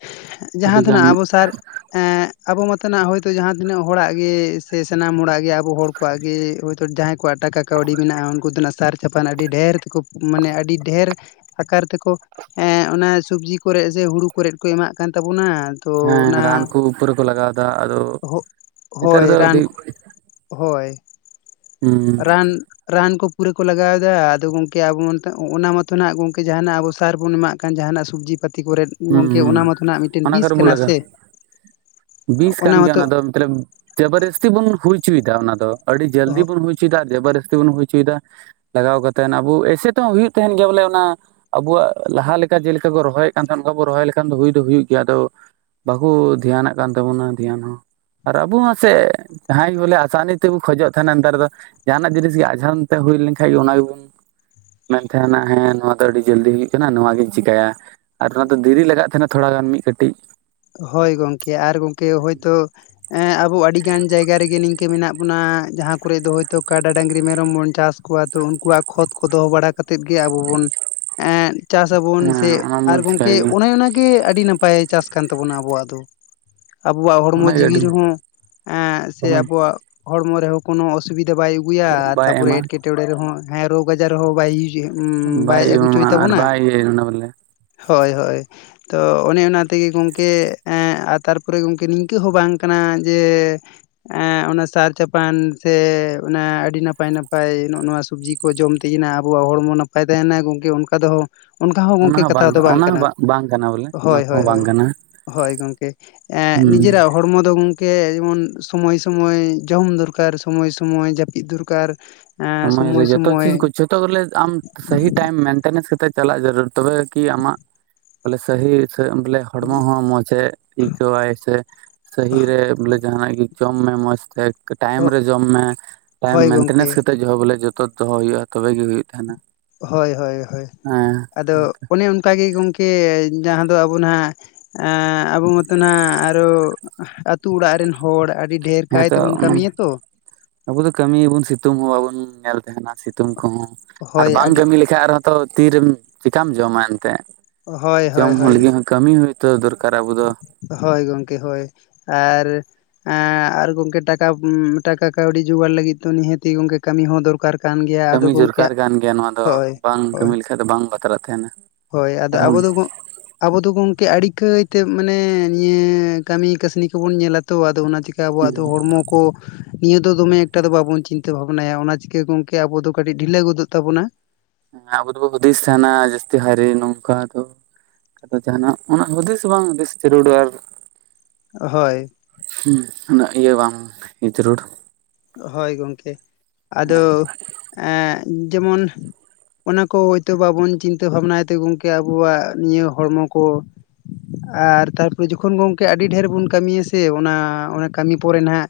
ᱦᱮᱸᱜ ᱡᱟᱦᱟᱸ ᱟᱹᱰᱤᱜᱟᱱ ᱫᱷᱚᱱᱟᱹᱜ ᱟᱵᱚ ᱥᱟᱨ, ᱮᱸᱜ ᱟᱵᱚ ᱢᱟᱛᱚᱱᱟᱜ ᱦᱚᱭᱛᱚ ᱡᱟᱦᱟᱸ ᱛᱤᱱᱟᱹᱜ ᱦᱚᱲᱟᱜ ᱜᱮ ᱥᱮ ᱥᱟᱱᱟᱢ ᱦᱚᱲᱟᱜ ᱜᱮ ᱟᱵᱚ ᱦᱚᱲ ᱠᱚᱣᱟᱜ ᱜᱮ ᱦᱚᱭᱛᱳ ᱡᱟᱦᱟᱸᱭ ᱠᱚᱣᱟᱜ ᱴᱟᱠᱟ ᱠᱟᱹᱣᱰᱤ ᱢᱮᱱᱟᱜᱼᱟ, ᱩᱱᱠᱩ ᱫᱚᱱᱟᱜ ᱥᱟᱨ ᱪᱟᱯᱟᱱ ᱟᱹᱰᱤ ᱰᱮᱦᱮᱨ ᱛᱮᱠᱩᱠ ᱢᱟᱱᱮ ᱟᱹᱰᱤ ᱰᱮᱦᱮᱨ ᱟᱠᱟᱨ ᱛᱮᱠᱚ ᱮᱻ ᱚᱱᱟ ᱥᱩᱵᱽᱡᱤ ᱠᱚᱨᱮᱜ ᱥᱮ ᱦᱩᱲᱩ ᱠᱚᱨᱮᱫ ᱠᱚ ᱮᱢᱟᱫ ᱠᱟᱝ ᱛᱟᱵᱚᱱᱟ᱾ ᱛᱚ ᱦᱮᱸ ᱨᱟᱱ ᱚᱱᱟ ᱠᱚ ᱯᱩᱨᱟᱹ ᱠᱚ ᱞᱟᱜᱟᱣ ᱮᱫᱟ ᱟᱫᱚ ᱦᱳᱜ ᱱᱮᱛᱟᱨ ᱦᱳᱭ ᱫᱚ ᱨᱟᱱ ᱟᱹᱰᱤᱡ ᱦᱳᱭ! ᱦᱩᱸ ᱨᱟᱱ ᱨᱟᱱ ᱠᱚ ᱯᱩᱨᱟᱹ ᱠᱚ ᱞᱟᱜᱟᱣᱮᱫᱟ, ᱟᱫᱚ ᱜᱚᱝᱠᱮ ᱟᱵᱚᱢᱟ ᱱᱤᱛᱚᱜ ᱚᱱᱟ ᱢᱟᱛᱚ ᱡᱟᱦᱟᱸᱱᱟᱜ ᱜᱚᱝᱠᱮ ᱡᱟᱦᱟᱸᱱᱟᱜ ᱟᱵᱚ ᱥᱟᱨ ᱵᱚ ᱮᱢᱟᱫ ᱠᱟᱱ ᱡᱟᱦᱟᱸᱱᱟᱜ ᱥᱩᱵᱽᱡᱤ ᱯᱟᱹᱛᱤ ᱠᱚᱨᱮᱫ ᱦᱩᱸ ᱜᱚᱝᱠᱮ ᱚᱱᱟ ᱦᱩᱸ ᱢᱟᱛᱚᱱᱟᱜ ᱢᱤᱫᱴᱮᱱ ᱚᱱᱟ ᱵᱤᱥ ᱠᱚᱨᱮ ᱵᱚ ᱠᱟᱱᱟ ᱞᱟᱜᱟ ᱥᱮ, ᱚᱱᱟ ᱢᱟᱛᱚᱜ ᱛᱟᱞᱚᱵ ᱡᱟᱵᱟᱨ ᱡᱟᱹᱥᱛᱤ ᱵᱳᱱ ᱦᱩᱭ ᱪᱚᱭ ᱮᱫᱟ ᱚᱱᱟ ᱫᱚ, ᱟᱹᱰᱤ ᱡᱟᱹᱞᱫᱤ ᱵᱳᱱ ᱦᱩᱭ ᱪᱮᱫᱟᱜ ᱡᱟᱵᱚᱨ ᱡᱟᱹᱥᱛᱤ ᱵᱚᱱ ᱦᱩᱭ ᱚᱪᱚᱭᱮᱫᱟ, ᱞᱟᱜᱟᱣ ᱠᱟᱛᱮᱱ ᱟᱹᱵᱩ ᱟᱭᱥᱮ ᱛᱮᱦᱚᱸ ᱦᱩᱜᱩᱜ ᱛᱟᱦᱮᱸᱱ ᱜᱮᱭᱟ ᱚᱱᱟ᱾ ᱟᱵᱚᱣᱟᱜ ᱞᱟᱦᱟ ᱞᱮᱠᱟ ᱡᱮᱞᱮᱠᱟ ᱠᱚ ᱨᱚᱦᱚᱭᱮᱫ ᱠᱟᱱ ᱛᱟᱦᱮᱸᱱ, ᱚᱱᱠᱟ ᱵᱚᱱ ᱨᱚᱦᱚᱭ ᱞᱮᱠᱷᱟᱱ ᱫᱚ ᱦᱩᱭ ᱫᱚ ᱦᱩᱭᱩᱜ ᱜᱮᱭᱟ ᱟᱫᱚ ᱵᱟᱹᱠᱳ ᱫᱷᱮᱭᱟᱱᱟᱜ ᱠᱟᱱ ᱛᱟᱵᱚᱱᱟ ᱫᱷᱮᱭᱟᱱ ᱦᱚᱸ᱾ ᱟᱨ ᱟᱹᱵᱩ ᱢᱟᱥᱮ ᱡᱟᱦᱟᱸᱭ ᱜᱮ ᱵᱚᱞᱮ ᱟᱥᱟᱱᱤ ᱛᱮᱵᱩ ᱠᱷᱚᱡᱚᱜ ᱛᱟᱦᱮᱸᱱᱟ ᱱᱮᱛᱟᱨ ᱫᱚ ᱡᱟᱦᱟᱸᱱᱟᱜ ᱡᱤᱱᱤᱥ ᱜᱮ ᱟᱡᱷᱽᱨᱳᱱ ᱛᱮ ᱦᱩᱭ ᱞᱮᱸᱠᱷᱟᱡ ᱜᱮ ᱚᱱᱟ ᱜᱮᱵᱩᱱ ᱢᱮᱱ ᱠᱷᱟᱱ, ᱦᱮᱸ ᱱᱚᱣᱟ ᱫᱚ ᱟᱹᱰᱤ ᱡᱟᱹᱞᱫᱤ ᱦᱩᱭᱩᱜ ᱠᱟᱱᱟ ᱱᱚᱣᱟᱜᱤᱧ ᱪᱮᱠᱟᱭᱟ᱾ ᱟᱨ ᱱᱳᱣᱟ ᱫᱚ ᱫᱷᱤᱨᱤ ᱞᱟᱜᱟᱜ ᱛᱟᱦᱮᱸᱱᱟ ᱛᱷᱚᱲᱟ ᱜᱟᱱ ᱢᱤᱫ ᱠᱟᱹᱴᱤᱡ ᱦᱳᱭ ᱜᱚᱝᱠᱮ ᱟᱨ ᱜᱚᱝᱠᱮ ᱦᱳᱭ ᱛᱳ ᱮᱸ ᱟᱵᱚ ᱟᱹᱰᱤᱜᱟᱱ ᱡᱟᱭᱜᱟ ᱨᱮᱜᱮ ᱱᱤᱝᱠᱟᱹ ᱢᱮᱱᱟᱜ ᱵᱚᱱᱟ ᱡᱟᱦᱟᱸ ᱠᱚᱨᱮ ᱫᱚ ᱦᱳᱭᱛᱚ ᱠᱟᱰᱟ, ᱰᱟᱺᱜᱽᱨᱤ, ᱢᱮᱨᱚᱢ ᱵᱚᱱ ᱪᱟᱥ ᱠᱩᱣᱟᱫ, ᱛᱚ ᱩᱱᱠᱩᱣᱟᱜ ᱠᱷᱚᱛ ᱠᱚᱫᱚ ᱵᱟᱲᱟᱭ ᱠᱟᱛᱮᱫ ᱜᱮ ᱟᱵᱚ ᱵᱚᱱ ᱮᱸᱫ- ᱪᱟᱥ ᱟᱵᱚᱱ ᱦᱮᱸ ᱥᱮ ᱚᱱᱟ ᱟᱨ ᱵᱚᱱ ᱪᱤᱠᱟᱹᱭ ᱜᱚᱝᱠᱮ ᱜᱮᱭᱟ ᱚᱱᱮ ᱚᱱᱟᱜᱮ ᱟᱹᱰᱤ ᱱᱟᱯᱟᱭ ᱪᱟᱥ ᱠᱟᱱ ᱛᱟᱵᱚᱱᱟ ᱟᱵᱚᱣᱟᱜ ᱫᱚ᱾ ᱟᱵᱚᱣᱟᱜ ᱦᱚᱲᱢᱚ ᱚᱱᱟᱜᱮ ᱡᱤᱣᱤ ᱟᱹᱰᱤ ᱨᱮᱦᱚᱸ ᱮᱸ ᱥᱮ ᱢᱚᱡᱽ ᱟᱵᱚᱣᱟᱜ ᱦᱚᱲᱢᱚ ᱨᱮᱦᱚ ᱠᱳᱱᱚ ᱚᱥᱩᱵᱤᱫᱟ ᱵᱟᱭ ᱟᱹᱜᱩᱭᱟ ᱟᱨ ᱵᱟᱭ ᱛᱟᱯᱚᱨᱮ ᱮᱢᱟ ᱮᱴᱠᱮᱴᱚᱬᱮ ᱨᱮᱦᱚᱸ ᱦᱮᱸ ᱨᱳᱜᱽ ᱟᱡᱟᱨ ᱦᱚ ᱵᱟ ᱭᱩᱡ- ᱜᱮ ᱵᱟᱭ ᱟᱹᱜᱩ ᱪᱚᱭ ᱮᱢᱟᱢᱟ ᱟᱨ ᱛᱟᱵᱚᱱᱟ, ᱵᱟᱭ ᱤᱭᱟᱹ ᱚᱱᱟ ᱵᱚᱞᱮ ᱦᱳᱭ ᱦᱳᱭ, ᱛᱚ ᱚᱱᱮ ᱚᱱᱟᱛ- ᱛᱮᱜᱮ ᱜᱚᱝᱠᱮ ᱮᱸ ᱟ ᱛᱟᱨᱯᱚᱨᱮ ᱜᱚᱝᱠᱮ ᱱᱤᱝᱠᱟᱹ ᱦᱚᱸ ᱵᱟᱝ ᱠᱟᱱᱟ ᱡᱮ ᱮᱸ ᱚᱱᱟ ᱥᱟᱨ ᱪᱟᱯᱟᱱ ᱥᱮ ᱚᱱᱟ ᱟᱹᱰᱤ ᱱᱟᱯᱟᱭᱼᱱᱟᱯᱟᱭ ᱱᱚᱜ ᱱᱚᱣᱟ ᱥᱩᱵᱽᱡᱤᱠ ᱠᱚ ᱡᱚᱢ ᱛᱮᱜᱤᱱᱟ ᱟᱵᱚᱣᱟᱜ ᱦᱚᱲᱢᱚ ᱱᱟᱯᱟᱭ ᱛᱟᱦᱮᱱᱟ ᱜᱚᱝᱠᱮ ᱚᱱᱠᱟ ᱫᱚᱦᱚ ᱚᱱᱠᱟ ᱦᱚᱸ ᱚᱱᱟ ᱜᱚᱝᱠᱮ ᱠᱟᱛᱷᱟ ᱫᱚ ᱵᱟᱝ ᱚᱱᱟ ᱦᱚᱸ ᱠᱟᱱᱟ, ᱵᱟᱝ ᱠᱟᱱᱟ ᱵᱚᱞᱮ ᱚᱱᱟ ᱦᱳᱭ ᱠᱚᱦᱚᱸ ᱦᱳᱭ ᱵᱟᱝ ᱦᱳᱭ᱾ ᱠᱟᱱᱟ ᱦᱳᱭ ᱜᱚᱝᱠᱮ ᱮᱸᱻ ᱦᱩᱸ ᱱᱤᱡᱮᱨᱟᱜ ᱦᱚᱲᱢᱚ ᱫᱚ ᱜᱚᱝ- ᱠᱮ ᱡᱮᱢᱚᱱ ᱥᱚᱢᱚᱭᱼᱥᱚᱢᱚᱭ ᱡᱚᱢ ᱫᱚᱨᱠᱟᱨ ᱥᱚᱢᱚᱭᱼᱥᱚᱢᱚᱭ ᱡᱟᱹᱯᱤᱫ ᱫᱚᱨᱠᱟᱨ, ᱮᱸ ᱥᱚᱢᱚᱭ ᱨᱮ ᱡᱚᱛᱚ ᱥᱚᱢᱚᱭ ᱪᱤᱡᱽ ᱠᱚ ᱡᱷᱚᱛᱚ ᱜᱚᱞᱮ ᱟᱢ ᱥᱟᱹᱦᱤᱛ ᱴᱟᱹᱭᱤᱢ ᱢᱮᱱᱴᱮᱱᱮᱥ ᱠᱟᱛᱮ ᱪᱟᱞᱟᱜ ᱡᱟᱹᱨᱩᱲ, ᱛᱚᱵᱮ ᱠᱤ ᱟᱢᱟᱜ ᱵᱚᱞᱮ ᱥᱟᱹᱦᱤ ᱥᱮ ᱵᱚᱞᱮ ᱦᱚ ᱦᱚᱲᱢᱚ ᱦᱚᱸ ᱢᱚᱡᱽ ᱮ ᱟᱹᱭᱠᱟᱹᱣᱟᱭ ᱥᱮ ᱥᱟᱹᱦᱤ ᱨᱮ ᱵᱚᱞᱮ ᱡᱟᱦᱟᱸᱱᱟᱜ ᱜᱮ ᱡᱚᱢ ᱢᱮ ᱢᱚᱸᱡᱽ ᱛᱮ, ᱠᱮ ᱴᱟᱭᱤᱢ ᱨᱮ ᱡᱚᱢ ᱢᱮ ᱴᱟᱭᱤᱢ ᱦᱳᱭ ᱜᱚᱢᱠᱮ ᱢᱮᱱᱴᱮᱱᱮᱥ ᱠᱟᱛᱮᱜ ᱡᱚᱦᱚᱜ ᱵᱚᱞᱮ ᱡᱚᱛᱚᱛ ᱫᱚᱦᱚ ᱦᱩᱭᱩᱜᱼᱟ, ᱛᱚᱵᱮ ᱜᱮ ᱦᱩᱭᱩᱜ ᱛᱟᱦᱮᱸᱱᱟ᱾ ᱦᱳᱭ ᱦᱳᱭ ᱦᱳᱭ! ᱟᱫᱚ ᱚᱱᱮ ᱚᱱᱠᱟ ᱜᱮ ᱜᱚᱝᱠᱮ ᱡᱟᱦᱟᱸ ᱫᱚ ᱟᱵᱚ ᱱᱟᱜ ᱮᱸᱻᱟᱹᱵᱩ ᱢᱟᱛᱚ ᱱᱟᱜ ᱟᱨᱚ ᱟᱹᱛᱩ ᱚᱲᱟᱜ ᱨᱤᱱ ᱦᱚᱲ ᱟᱹᱰ- ᱦᱮᱸᱛᱚ ᱚᱢᱚᱱ- ᱟᱵᱚ ᱫᱚ ᱠᱟᱹᱢᱤᱭᱟᱵᱚᱱ ᱥᱤᱛᱩᱝ ᱦᱚᱸ ᱵᱟᱵᱚᱱ ᱧᱮᱞ ᱛᱟᱦᱮᱱᱟ ᱥᱤᱛᱩᱝ ᱠᱚᱦᱚᱸ᱾ ᱟᱨ ᱦᱳᱭ ᱵᱟᱝ ᱟᱹᱰᱤ ᱠᱟᱹᱢᱤ ᱞᱮᱠᱷᱟᱜ ᱟᱨᱦᱚᱸ ᱛᱟᱨ ᱛᱤᱨᱮᱢ ᱪᱤᱠᱟᱢ ᱡᱚᱻᱢᱟ ᱮᱱᱛᱮᱜ᱾ ᱦᱳᱭ ᱡᱚᱢ ᱦᱳᱭ ᱦᱩᱭ ᱦᱳᱭ ᱞᱮᱢ ᱠᱟᱹᱢᱤ ᱦᱳᱭᱛᱚ ᱫᱚᱨᱠᱟᱨᱼᱟ, ᱟᱵᱚ ᱫᱚ᱾ ᱦᱳᱭ ᱜᱚᱝᱠᱮ ᱦᱳᱭ, ᱟᱻᱨ ᱟᱸᱻᱟᱨ ᱜᱚᱝᱠᱮ ᱴᱟᱠᱟᱢ, ᱴᱟᱠᱟ ᱠᱟᱹᱣᱰᱤ ᱡᱩᱜᱟᱹᱲ ᱞᱟᱹᱜᱤᱫ ᱛᱚᱦᱚᱸ ᱱᱤᱦᱟᱹᱛᱤ ᱜᱚᱝᱠᱮ ᱠᱟᱹᱢᱤ ᱦᱚᱸ ᱫᱚᱨᱠᱟᱨ᱾ ᱠᱟᱱ ᱜᱮᱭᱟ ᱟᱫᱚ ᱠᱟᱹᱢᱤ ᱜᱚᱝᱠᱮ ᱡᱚᱨᱠᱟᱨ ᱠᱟᱱ ᱜᱮᱭᱟ ᱱᱚᱣᱟ ᱫᱚ, ᱦᱳᱭ ᱵᱟᱝ ᱦᱳᱭ ᱠᱟᱹᱢᱤ ᱞᱮᱠᱷᱟᱜ ᱫᱚ ᱵᱟᱝ ᱵᱟᱛᱨᱟᱜ ᱛᱟᱦᱮᱸᱱᱟ᱾ ᱦᱳᱭ ᱟᱫᱚ ᱟᱵᱚ ᱫᱚᱵᱚ ᱟᱵᱚ ᱫᱚ ᱜᱚᱢᱠᱮ ᱟᱹᱰᱤ ᱠᱟᱹᱭ ᱛᱮ ᱢᱟᱱᱮ ᱱᱤᱭᱟᱹ ᱠᱟᱹᱢᱤ ᱠᱟᱹᱥᱱᱤ ᱠᱚᱵᱚᱱ ᱧᱮᱞᱟ ᱛᱚ ᱟᱫᱚ ᱚᱱᱟ ᱪᱤᱠᱟ ᱟᱵᱚᱣᱟᱜ ᱫᱚ ᱦᱚᱲᱢᱚ ᱠᱚ ᱱᱤᱭᱟᱹ ᱫᱚ ᱫᱚᱢᱮ ᱮᱠᱴᱟ ᱫᱚ ᱵᱟᱵᱚᱱ ᱪᱤᱱᱛᱟᱹ ᱵᱷᱟᱵᱽᱱᱟᱭᱟ ᱚᱱᱟ ᱪᱤᱠᱟᱹ ᱜᱚᱝᱠᱮ ᱟᱵᱚ ᱫᱚ ᱠᱟᱹᱴᱤᱡ ᱰᱷᱤᱞᱟᱹ ᱜᱚᱫᱚᱜ ᱛᱟᱵᱚᱱᱟ ᱮᱸ ᱟᱵᱚ ᱫᱚᱵᱚ ᱦᱩᱫᱤᱥ ᱛᱟᱦᱮᱸᱱᱟ ᱡᱟᱹᱥᱛᱤ ᱦᱟᱭᱨᱮ ᱱᱚᱝᱠᱟ ᱫᱚ ᱟᱫᱚ ᱡᱟᱦᱟᱸ ᱱᱟᱜ ᱚᱱᱟ ᱦᱩᱫᱤᱥ ᱵᱟᱝ ᱦᱩᱫᱤᱥ ᱡᱟᱹᱨᱩᱲᱟ ᱦᱚᱭ ᱦᱩᱸ ᱩᱱᱟᱹᱜ ᱤᱭᱟᱹ ᱵᱟᱝ ᱡᱟᱹᱨᱩᱲ ᱦᱟᱭ ᱜᱚᱝᱠᱮ ᱟᱫᱚ ᱮᱸᱜ ᱡᱮᱢᱚᱱ ᱚᱱᱟ ᱠᱚ ᱦᱳᱭᱛᱚ ᱵᱟᱵᱚᱱ ᱪᱤᱱᱛᱟᱹ ᱵᱷᱟᱵᱽᱱᱟᱭ ᱛᱮ ᱜᱚᱝᱠᱮ ᱟᱵᱚᱣᱟᱜ ᱱᱤᱭᱟᱹ ᱦᱚᱲᱢᱚ ᱠᱚ ᱟᱨ ᱛᱟᱨᱯᱚ ᱨᱮ ᱡᱚᱠᱷᱚᱱ ᱜᱚᱝᱠᱮ ᱟᱹᱰᱤ ᱰᱷᱮᱨ ᱵᱚᱱ ᱠᱟᱹᱢᱤᱭᱟ ᱥᱮ ᱚᱱᱟ ᱚᱱᱟ ᱠᱟᱹᱢᱤ ᱯᱚᱨᱮ ᱱᱷᱟᱜ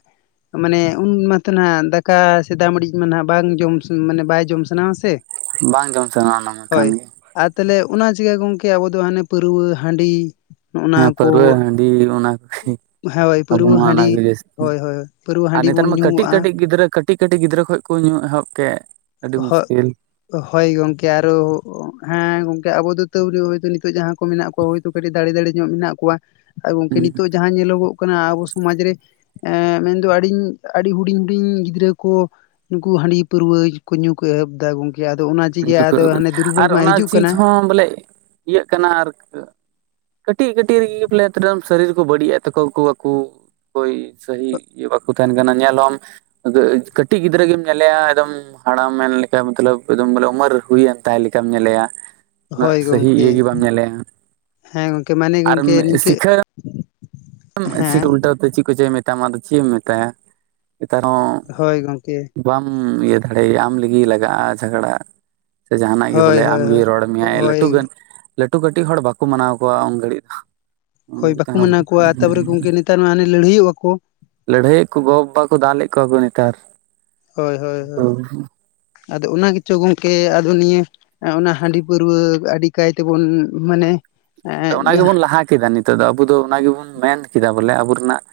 ᱢᱟᱱᱮ ᱩᱱ ᱢᱟᱛᱚ ᱱᱷᱟᱜ ᱫᱟᱠᱟ ᱥᱮ ᱫᱟᱜ ᱢᱟᱰᱤ ᱢᱟ ᱢᱟᱱᱟᱜ ᱵᱟᱝ ᱡᱚᱢ ᱢᱟᱱᱮ ᱵᱟᱭ ᱡᱚᱢ ᱥᱟᱱᱟᱣᱟ ᱥᱮ ᱵᱟᱝ ᱡᱚᱢ ᱥᱟᱱᱟᱣᱟ ᱚᱱᱟ ᱢᱟ ᱠᱟᱱ ᱦᱳᱭ ᱜᱮ, ᱟᱨ ᱛᱟᱦᱚᱞᱮ ᱚᱱᱟ ᱪᱤᱠᱟᱹ ᱜᱚᱝᱠᱮ ᱟᱵᱚ ᱫᱚ ᱦᱟᱱᱮ ᱯᱟᱹᱨᱣᱟᱹ ᱦᱟᱺᱰᱤ, ᱦᱮᱸ ᱱᱚᱜᱼᱱᱟ ᱠᱚ ᱯᱟᱹᱨᱣᱟᱹ ᱦᱟᱺᱰᱤ ᱚᱱᱟ ᱠᱚᱜᱮ ᱦᱳᱭ ᱟᱵᱚ ᱯᱟᱹᱨᱣᱟᱹ ᱢᱟ ᱚᱱᱟ ᱦᱟᱺᱰᱤ ᱠᱚᱜᱮ ᱡᱟᱹᱥᱛᱤ, ᱦᱳᱭ ᱦᱳᱭ ᱯᱟᱹᱨᱣᱟᱹ ᱟᱨ ᱦᱟᱺᱰᱤ ᱱᱮᱛᱟᱨ ᱵᱚᱱ ᱢᱟ ᱠᱟᱹᱴᱤᱡ ᱧᱩᱣᱟᱜᱼᱟ ᱠᱟᱹᱴᱤᱡ ᱜᱤᱫᱽᱨᱟᱹ ᱠᱟᱹᱴᱤᱡ ᱠᱟᱹᱴᱤᱡ ᱜᱤᱫᱽᱨᱟᱹ ᱠᱷᱚᱡ ᱠᱚ ᱧᱩ ᱮᱦᱚᱵ ᱠᱮᱫ ᱟᱹᱰᱤ ᱢᱩᱥᱠᱤᱞ [inaudible] ᱦᱚᱭ ᱜᱚᱢᱠᱮ ᱟᱨᱚ ᱦᱮᱸ ᱜᱚᱝᱠᱮ ᱟᱵᱚ ᱫᱚ ᱛᱟᱹᱣ ᱨᱮᱦᱚᱸ ᱱᱤᱛᱚᱜ ᱡᱟᱦᱟᱸ ᱠᱚ ᱢᱮᱱᱟᱜ ᱠᱚᱣᱟ ᱦᱳᱭ ᱠᱟᱹᱴᱤᱡ ᱫᱟᱲᱮ ᱫᱟᱲᱮ ᱧᱚᱜ ᱢᱮᱱᱟᱜ ᱠᱚᱣᱟ ᱜᱚᱝᱠᱮ ᱱᱤᱛᱚᱜ ᱡᱟᱦᱟᱸ ᱧᱮᱞᱚᱜᱚᱜ ᱠᱟᱱᱟ ᱟᱵᱚ ᱥᱚᱢᱟᱡ ᱨᱮ ᱮᱸ ᱢᱮᱱᱫᱚ ᱟᱹᱰᱤᱧ ᱟᱹᱰᱤ ᱦᱩᱰᱤᱧ ᱦᱩᱰᱤᱧ ᱜᱤᱫᱽᱨᱟᱹ ᱠᱚ ᱱᱩᱠᱩ ᱦᱟᱺᱰᱤ ᱯᱟᱹᱨᱣᱟᱹ ᱠᱚ ᱧᱩ ᱠᱚ ᱮᱦᱚᱵ ᱫᱟ ᱜᱚᱝᱠᱮ ᱟᱫᱚ ᱚᱱᱟ ᱪᱮᱜᱮ ᱟᱫᱚ ᱦᱟᱱᱮ ᱫᱩᱨᱵᱚᱞ ᱟᱨ ᱢᱟ ᱚᱱᱟ ᱦᱤᱡᱩᱜ ᱪᱤᱡᱽ ᱠᱟᱱᱟ ᱦᱚᱸ ᱵᱚᱞᱮ ᱤᱭᱟᱹᱜ ᱠᱟᱱᱟ ᱟᱨ ᱠᱟᱹᱴᱤᱡ ᱠᱟᱹᱴᱤᱡ ᱨᱮᱜᱮ ᱵᱚᱞᱮ ᱥᱚᱨᱤᱨ ᱠᱚ ᱵᱟᱹᱲᱤᱡ-ᱮᱫ ᱛᱚᱠᱚ ᱠᱚ ᱟᱠᱩ ᱳᱭ ᱥᱟᱹᱦᱤ ᱤᱭᱟᱹ ᱵᱟᱠᱚ ᱛᱟᱦᱮᱸᱱ ᱠᱟᱱᱟ ᱧᱮᱞ ᱦᱚᱸᱢ ᱠᱟᱹᱴᱤᱡ ᱜᱤᱫᱽᱨᱟᱹ ᱜᱮᱢ ᱧᱮᱞᱮᱭᱟ ᱮᱠᱫᱚᱢ ᱦᱟᱲᱟᱢ ᱢᱮᱱ ᱞᱮᱠᱟ ᱢᱚᱛᱞᱟᱹᱵᱽ ᱮᱠᱫᱚᱢ ᱵᱚᱞᱮ ᱩᱢᱮᱨ ᱦᱩᱭᱮᱱ ᱛᱟᱭ ᱞᱮᱠᱟᱢ ᱧᱮᱞᱮᱭᱟ, ᱩᱱᱟᱹᱜ ᱦᱳᱭ ᱥᱟᱹᱦᱤ ᱤᱭᱟᱹ ᱜᱮ ᱜᱚᱝᱠᱮ ᱵᱟᱢ ᱧᱮᱞᱮᱭᱟ ᱦᱮᱸ ᱜᱚᱝᱠᱮ ᱢᱟᱱᱮ ᱟᱨ ᱮᱢ ᱜᱚᱝᱠᱮ ᱱᱤᱝᱠᱟᱹ ᱥᱤᱠᱷᱟᱹ ᱥᱤ ᱦᱮᱸ ᱩᱞᱴᱟᱹᱣ ᱛᱮ ᱪᱮᱫ ᱠᱚ ᱪᱚᱭ ᱢᱮᱛᱟᱢᱟ ᱟᱫᱚ ᱪᱮᱫ ᱮᱢ ᱢᱮᱛᱟᱭᱟ ᱱᱮᱛᱟᱨ ᱦᱚᱸ ᱦᱳᱭ ᱜᱚᱝᱠᱮ ᱵᱟᱢ ᱤᱭᱟᱹ ᱫᱟᱲᱮᱭᱼᱟ ᱟᱢ ᱞᱟᱹᱜᱤᱫ ᱞᱟᱜᱟᱜᱼᱟ ᱡᱷᱟᱜᱽᱲᱟ ᱥᱮ ᱡᱟᱦᱟᱱᱟᱜ ᱜᱮ ᱦᱳᱭ ᱵᱚᱞᱮ ᱦᱳᱭ ᱟᱢᱜᱮ ᱦᱳᱭ ᱨᱚᱲ ᱢᱮᱭᱟᱭ ᱦᱳᱭ ᱞᱟᱹᱴᱩ ᱜᱟᱱ ᱞᱟᱹᱴᱩ ᱠᱟᱹᱴᱤᱡ ᱦᱚᱲ ᱵᱟᱠᱚ ᱢᱟᱱᱟᱣ ᱠᱚᱣᱟ ᱩᱱ ᱜᱷᱟᱹᱲᱤᱡ ᱫᱚ [inaudible] ᱟᱠᱣᱟᱜ ᱛᱟᱯᱚ ᱨᱮ ᱜᱚᱢᱠᱮ ᱱᱮᱛᱟᱨ ᱢᱟ ᱦᱟᱱᱮ ᱞᱟᱹᱲᱦᱟᱭ ᱭᱚᱜᱼᱟ ᱠᱚ, ᱞᱟᱹᱲᱦᱟᱹᱭᱮᱫ ᱠᱚ ᱜᱚ ᱵᱟᱵᱟ ᱠᱚ ᱫᱟᱞᱮᱫ ᱠᱚᱣᱟ ᱠᱚ ᱱᱮᱛᱟᱨ ᱦᱳᱭ ᱦᱳᱭ ᱦᱳᱭ ᱟᱫᱚ ᱚᱱᱟ ᱜᱮᱪᱚ ᱜᱚᱢᱠᱮ ᱟᱫᱚ ᱱᱤᱭᱟᱹ ᱚᱱᱟ ᱦᱟᱺᱰᱤ ᱯᱟᱹᱨᱣᱟᱹ ᱟᱹᱰᱤ ᱠᱟᱭ ᱛᱮᱵᱚᱱ ᱢᱟᱱᱮ, ᱵᱚᱞᱮ ᱚᱱᱟ ᱜᱮᱵᱚᱱ ᱞᱟᱦᱟ ᱠᱮᱫᱟ ᱱᱤᱛᱚᱜ ᱫᱚ ᱟᱵᱚ ᱫᱚ ᱚᱱᱟ ᱜᱮᱵᱚᱱ ᱢᱮᱱ ᱠᱮᱫᱟ ᱵᱚᱞᱮ ᱟᱵᱚ ᱨᱮᱱᱟᱜ,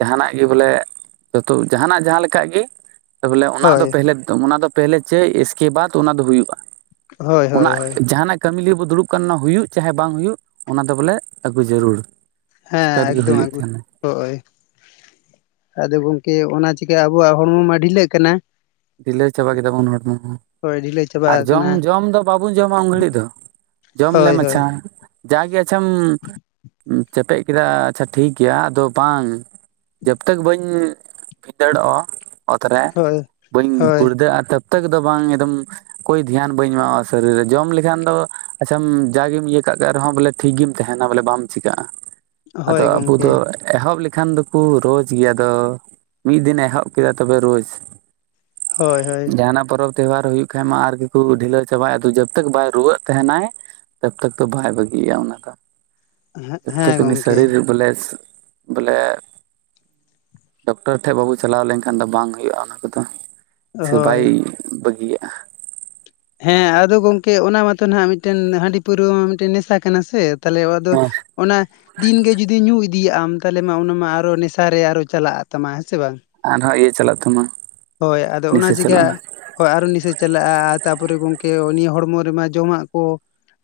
ᱡᱟᱦᱟᱱᱟᱜ ᱜᱮ ᱵᱚᱞᱮ ᱡᱚᱛᱚ ᱡᱟᱦᱟᱱᱟᱜ ᱡᱟᱦᱟᱸ ᱞᱮᱠᱟ ᱜᱮ, ᱛᱟᱵᱚᱞᱮ ᱚᱱᱟ ᱫᱚ ᱦᱳᱭ ᱯᱮᱦᱞᱮ ᱚᱱᱟ ᱫᱚ ᱯᱮᱦᱞᱮ ᱪᱟᱹᱭ ᱮᱥᱠᱮᱵᱟᱫᱽ ᱚᱱᱟ ᱫᱚ ᱦᱩᱭᱩᱜᱼᱟ, ᱦᱳᱭ ᱦᱳᱭ ᱚᱱᱟ ᱦᱳᱭ ᱡᱟᱦᱟᱸᱱᱟᱜ ᱠᱟᱹᱢᱤ ᱞᱟᱹᱜᱤᱫ ᱵᱚᱱ ᱫᱩᱲᱩᱵ ᱠᱟᱱ ᱦᱩᱭᱩᱜ ᱪᱟᱦᱮ ᱵᱟᱝ ᱦᱩᱭᱩᱜ ᱚᱱᱟ ᱫᱚ ᱵᱚᱞᱮ ᱟᱹᱜᱩ ᱡᱟᱹᱨᱩᱲ ᱦᱮᱸ ᱮᱥᱠᱟᱨ ᱜᱮ ᱮᱠᱫᱚᱢ ᱦᱩᱭᱩᱜ ᱟᱜᱩᱭ ᱛᱟᱦᱮᱱᱟ ᱦᱳᱭ ᱟᱫᱚ ᱜᱚᱝᱠᱮ ᱚᱱᱟ ᱪᱤᱠᱟᱹ ᱟᱵᱚᱣᱟᱜ ᱦᱚᱲᱢᱚ ᱢᱟ ᱰᱷᱤᱞᱟᱹᱜ ᱠᱟᱱᱟ ᱰᱤᱞᱟᱹᱣ ᱪᱟᱵᱟ ᱠᱮᱫᱟ ᱵᱚᱱ ᱦᱚᱲᱢᱚ ᱦᱚᱸ ᱦᱚᱭ ᱰᱷᱤᱞᱟᱹ ᱪᱟᱵᱟ ᱟᱨ ᱡᱚᱢ ᱟᱠᱟᱱᱟ ᱡᱚᱢ ᱫᱚ ᱵᱟᱵᱚᱱ ᱡᱚᱢᱟ ᱩᱱ ᱜᱷᱟᱹᱲᱤᱡ ᱫᱚ ᱡᱚᱢ ᱞᱮ ᱦᱳᱭ ᱦᱳᱭ ᱢᱟᱪᱷᱟ, ᱡᱟᱜᱮ ᱟᱪᱷᱟᱢ, ᱪᱮᱯᱮᱡ ᱠᱮᱫᱟ ᱟᱪᱪᱷᱟ ᱴᱷᱤᱠ ᱜᱮᱭᱟ ᱟᱫᱚ ᱵᱟᱝ ᱡᱚᱵᱛᱚᱠ ᱵᱟᱹᱧ, ᱵᱷᱤᱫᱟᱹᱲᱚᱜᱼᱟ ᱚᱛ ᱨᱮ ᱦᱳᱭ ᱵᱟᱹᱧ ᱦᱳᱭ ᱜᱩᱲᱫᱟᱹᱜᱼᱟ ᱛᱚᱠᱛᱟᱠ ᱫᱚ ᱵᱟᱝ ᱮᱠᱫᱚᱢ, ᱠᱳᱭ ᱫᱷᱮᱭᱟᱱ ᱵᱟᱹᱧ ᱮᱢᱟᱜᱼᱟ ᱥᱚᱨᱤᱨ ᱨᱮ ᱡᱚᱢ ᱞᱮᱠᱷᱟᱱ ᱫᱚ ᱟᱪᱪᱷᱟ ᱡᱟᱜᱮᱢ ᱤᱭᱟᱹ ᱠᱟᱜ ᱠᱟᱜ ᱨᱮᱦᱚᱸ ᱵᱚᱞᱮ ᱴᱷᱤᱠ ᱜᱮᱢ ᱛᱟᱦᱮᱱᱟ ᱵᱚᱞᱮ ᱵᱟᱢ ᱪᱤᱠᱟᱹᱜᱼᱟ, ᱦᱳᱭ ᱟᱫᱚ ᱟᱵᱚ ᱜᱚᱝᱠᱮ ᱫᱚ ᱮᱦᱚᱵ ᱞᱮᱠᱷᱟᱱ ᱫᱚᱠᱚ ᱨᱳᱡ ᱜᱮ ᱟᱫᱚ ᱢᱤᱫ ᱫᱤᱱᱮ ᱮᱦᱚᱵ ᱠᱮᱫᱟ ᱛᱚᱵᱮ ᱨᱳᱡ᱾ ᱦᱳᱭ ᱦᱳᱭ ᱡᱟᱦᱟᱱᱟᱜ ᱯᱚᱨᱚᱵᱽ ᱛᱮᱣᱦᱟᱨ ᱦᱩᱭᱩᱜ ᱠᱷᱟᱡ ᱢᱟ ᱟᱨᱜᱤ ᱠᱚ ᱰᱷᱤᱞᱟᱹᱣ ᱪᱟᱵᱟᱭ ᱟᱫᱚ ᱡᱟᱵᱛᱟᱠ ᱵᱟᱭ ᱨᱩᱣᱟᱹᱜ ᱛᱟᱦᱮᱱᱟᱭ᱾ ᱛᱟᱵᱛᱟᱠ ᱫᱚ ᱫᱚ ᱵᱟᱭ ᱵᱟᱹᱜᱤᱭᱟ ᱚᱱᱟ ᱫᱚ ᱦᱮᱸ ᱛᱟᱯᱛᱟᱠ ᱩᱱᱤ ᱜᱚᱝᱠᱮ ᱥᱚᱨᱤᱨ ᱨᱮ ᱵᱚᱞᱮ ᱵᱚᱞᱮ ᱰᱚᱠᱴᱚᱨ ᱴᱷᱮᱡ ᱵᱟᱵᱚ ᱪᱟᱞᱟᱣ ᱞᱮᱱᱠᱷᱟᱱ ᱫᱚ ᱵᱟᱝ ᱦᱩᱭᱩᱜᱼᱟ ᱚᱱᱟ ᱠᱚᱫᱚ᱾ ᱥᱮ ᱦᱳᱭ ᱵᱟᱭ ᱵᱟᱹᱜᱤᱭᱟ᱾ ᱦᱮᱸ ᱟᱫᱚ ᱜᱚᱝᱠᱮ ᱚᱱᱟ ᱢᱟᱛᱚ ᱱᱟᱦᱟᱜ ᱢᱤᱫ ‌ᱴᱮᱱ ᱦᱟᱺᱰᱤ ᱯᱟᱹᱣᱨᱟᱹ ᱢᱟ ᱢᱤᱫ ᱴᱮᱱ ᱱᱮᱥᱟ ᱠᱟᱱᱟ ᱥᱮ᱾ ᱛᱟᱞᱮᱣ ᱟᱫᱚ ᱦᱮᱸ ᱚᱱᱟ ᱫᱤᱱᱜᱮ ᱡᱩᱫᱤ ᱧᱩ ᱤᱫᱤᱭᱟᱜᱼᱟᱢ ᱛᱟᱦᱞᱮ ᱢᱟ ᱚᱱᱟᱢᱟ ᱟᱨᱚ ᱱᱮᱥᱟᱨ ᱨᱮ ᱟᱨᱚ ᱪᱟᱞᱟᱜ ᱛᱟᱢᱟ ᱦᱮᱸ ᱥᱮ ᱵᱟᱝ᱾ ᱟᱨᱦᱚᱸ ᱤᱭᱟᱹ ᱪᱟᱞᱟᱜ ᱛᱟᱢᱟ᱾ ᱦᱳᱭ ᱟᱫᱚ ᱚᱱᱟ ᱱᱤᱥᱟᱹ ᱪᱟᱞᱟᱜᱼᱟ ᱪᱤᱠᱟ ᱦᱚᱭ ᱟᱨ ᱱᱤᱥᱮ ᱪᱟᱞᱟᱜᱼᱟ, ᱛᱟᱨᱯᱚᱨᱮ ᱜᱚᱝᱠᱮ ᱱᱤᱭᱟᱹ ᱦᱚᱲᱢᱚ ᱨᱮᱢᱟ ᱡᱚᱢᱟᱜ ᱠᱚ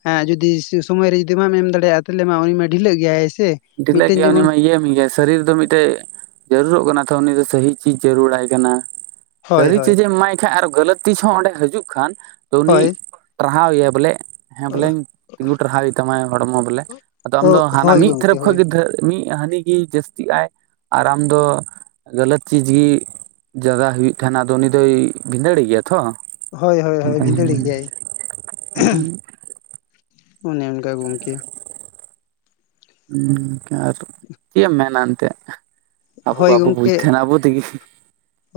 ᱦᱮᱸ ᱡᱩᱫᱤ ᱥᱚᱢᱚᱭ ᱨᱮ ᱡᱩᱫᱤ ᱵᱟᱢ ᱮᱢ ᱫᱟᱲᱮᱭᱟᱜᱼᱟ, ᱛᱟᱦᱞᱮ ᱢᱟ ᱩᱱᱤ ᱢᱟ ᱰᱷᱤᱞᱟᱹᱜ ᱜᱮᱭᱟᱭ ᱥᱮ᱾ ᱰᱷᱤᱞᱟᱹᱜ ᱢᱤᱫᱴᱮᱱ ᱜᱮᱭᱟ ᱩᱱᱤ ᱡᱮᱢᱚᱱ ᱢᱟ ᱤᱭᱟᱹᱮ ᱢᱮ ᱜᱮᱥ ᱥᱟᱨᱤᱨ ᱫᱚ ᱢᱤᱫ ᱴᱮᱜ ᱡᱟᱹᱨᱩᱲᱚᱜ ᱠᱟᱱᱟ ᱛᱚ ᱩᱱᱤ ᱫᱚ ᱥᱟᱹᱦᱤ ᱪᱤᱡ ᱡᱟᱹᱨᱩᱲᱟᱭ ᱠᱟᱱᱟ᱾ ᱦᱳᱭ ᱥᱟᱹᱨᱤ ᱦᱳᱭ ᱪᱤᱡᱮ ᱮᱢᱟᱭ ᱠᱷᱟᱡ ᱟᱨ ᱜᱟᱹᱞᱟᱹᱛ ᱛᱤᱡ ᱦᱚᱸ ᱚᱸᱰᱮ ᱦᱤᱡᱩᱜ ᱠᱷᱟᱱ ᱛᱚ ᱩᱱᱤ ᱦᱳᱭ ᱴᱟᱨᱦᱟᱣ ᱮᱭᱟ ᱵᱚᱞᱮ, ᱦᱮᱸ ᱵᱚᱞᱮᱧ ᱛᱤᱸᱜᱩ ᱴᱟᱨᱦᱟᱣᱮ ᱛᱟᱢᱟ ᱦᱚᱲᱢᱚ ᱵᱚᱞᱮ ᱟᱫᱚ ᱟᱢ ᱫᱚ ᱦᱟᱱᱟ ᱦᱳᱭ ᱢᱤᱜ ᱜᱚᱝᱠᱮ ᱦᱳᱭ ᱠᱷᱟᱜ ᱜᱮ ᱫᱷᱟᱹ ᱢᱤᱜ ᱦᱟᱹᱱᱤ ᱜᱮ ᱡᱟᱹᱥᱛᱤᱜᱼᱟᱭ, ᱟᱨ ᱟᱢ ᱫᱚ ᱜᱟᱹᱞᱟᱹᱛ ᱪᱤᱡᱽ ᱜᱮ ᱡᱟᱫᱟ ᱦᱩᱭᱩᱜ ᱛᱟᱦᱮᱱᱟ ᱟᱫᱚ ᱩᱱᱤ ᱫᱚᱭ ᱵᱷᱤᱸᱫᱟᱹᱲᱮ ᱜᱮᱭᱟ ᱛᱚ᱾ ᱦᱳᱭ ᱦᱳᱭ ᱦᱳᱭ ᱵᱷᱤᱸᱰᱟᱹᱲ ᱜᱮᱭᱟᱭ᱾ ᱚᱱᱮ ᱚᱱᱠᱟ ᱜᱚᱝᱠᱮ᱾ ᱩᱸ ᱟᱨ ᱪᱮᱜ ᱮᱢ ᱢᱮᱱᱟ ᱮᱱᱛᱮᱜ ᱟᱵᱚ ᱦᱳᱭ ᱵᱟᱵᱚ ᱵᱩᱡ ᱜᱚᱝᱠᱮ ᱛᱟᱦᱮᱱᱟ ᱟᱵᱚ ᱛᱮᱜᱮ᱾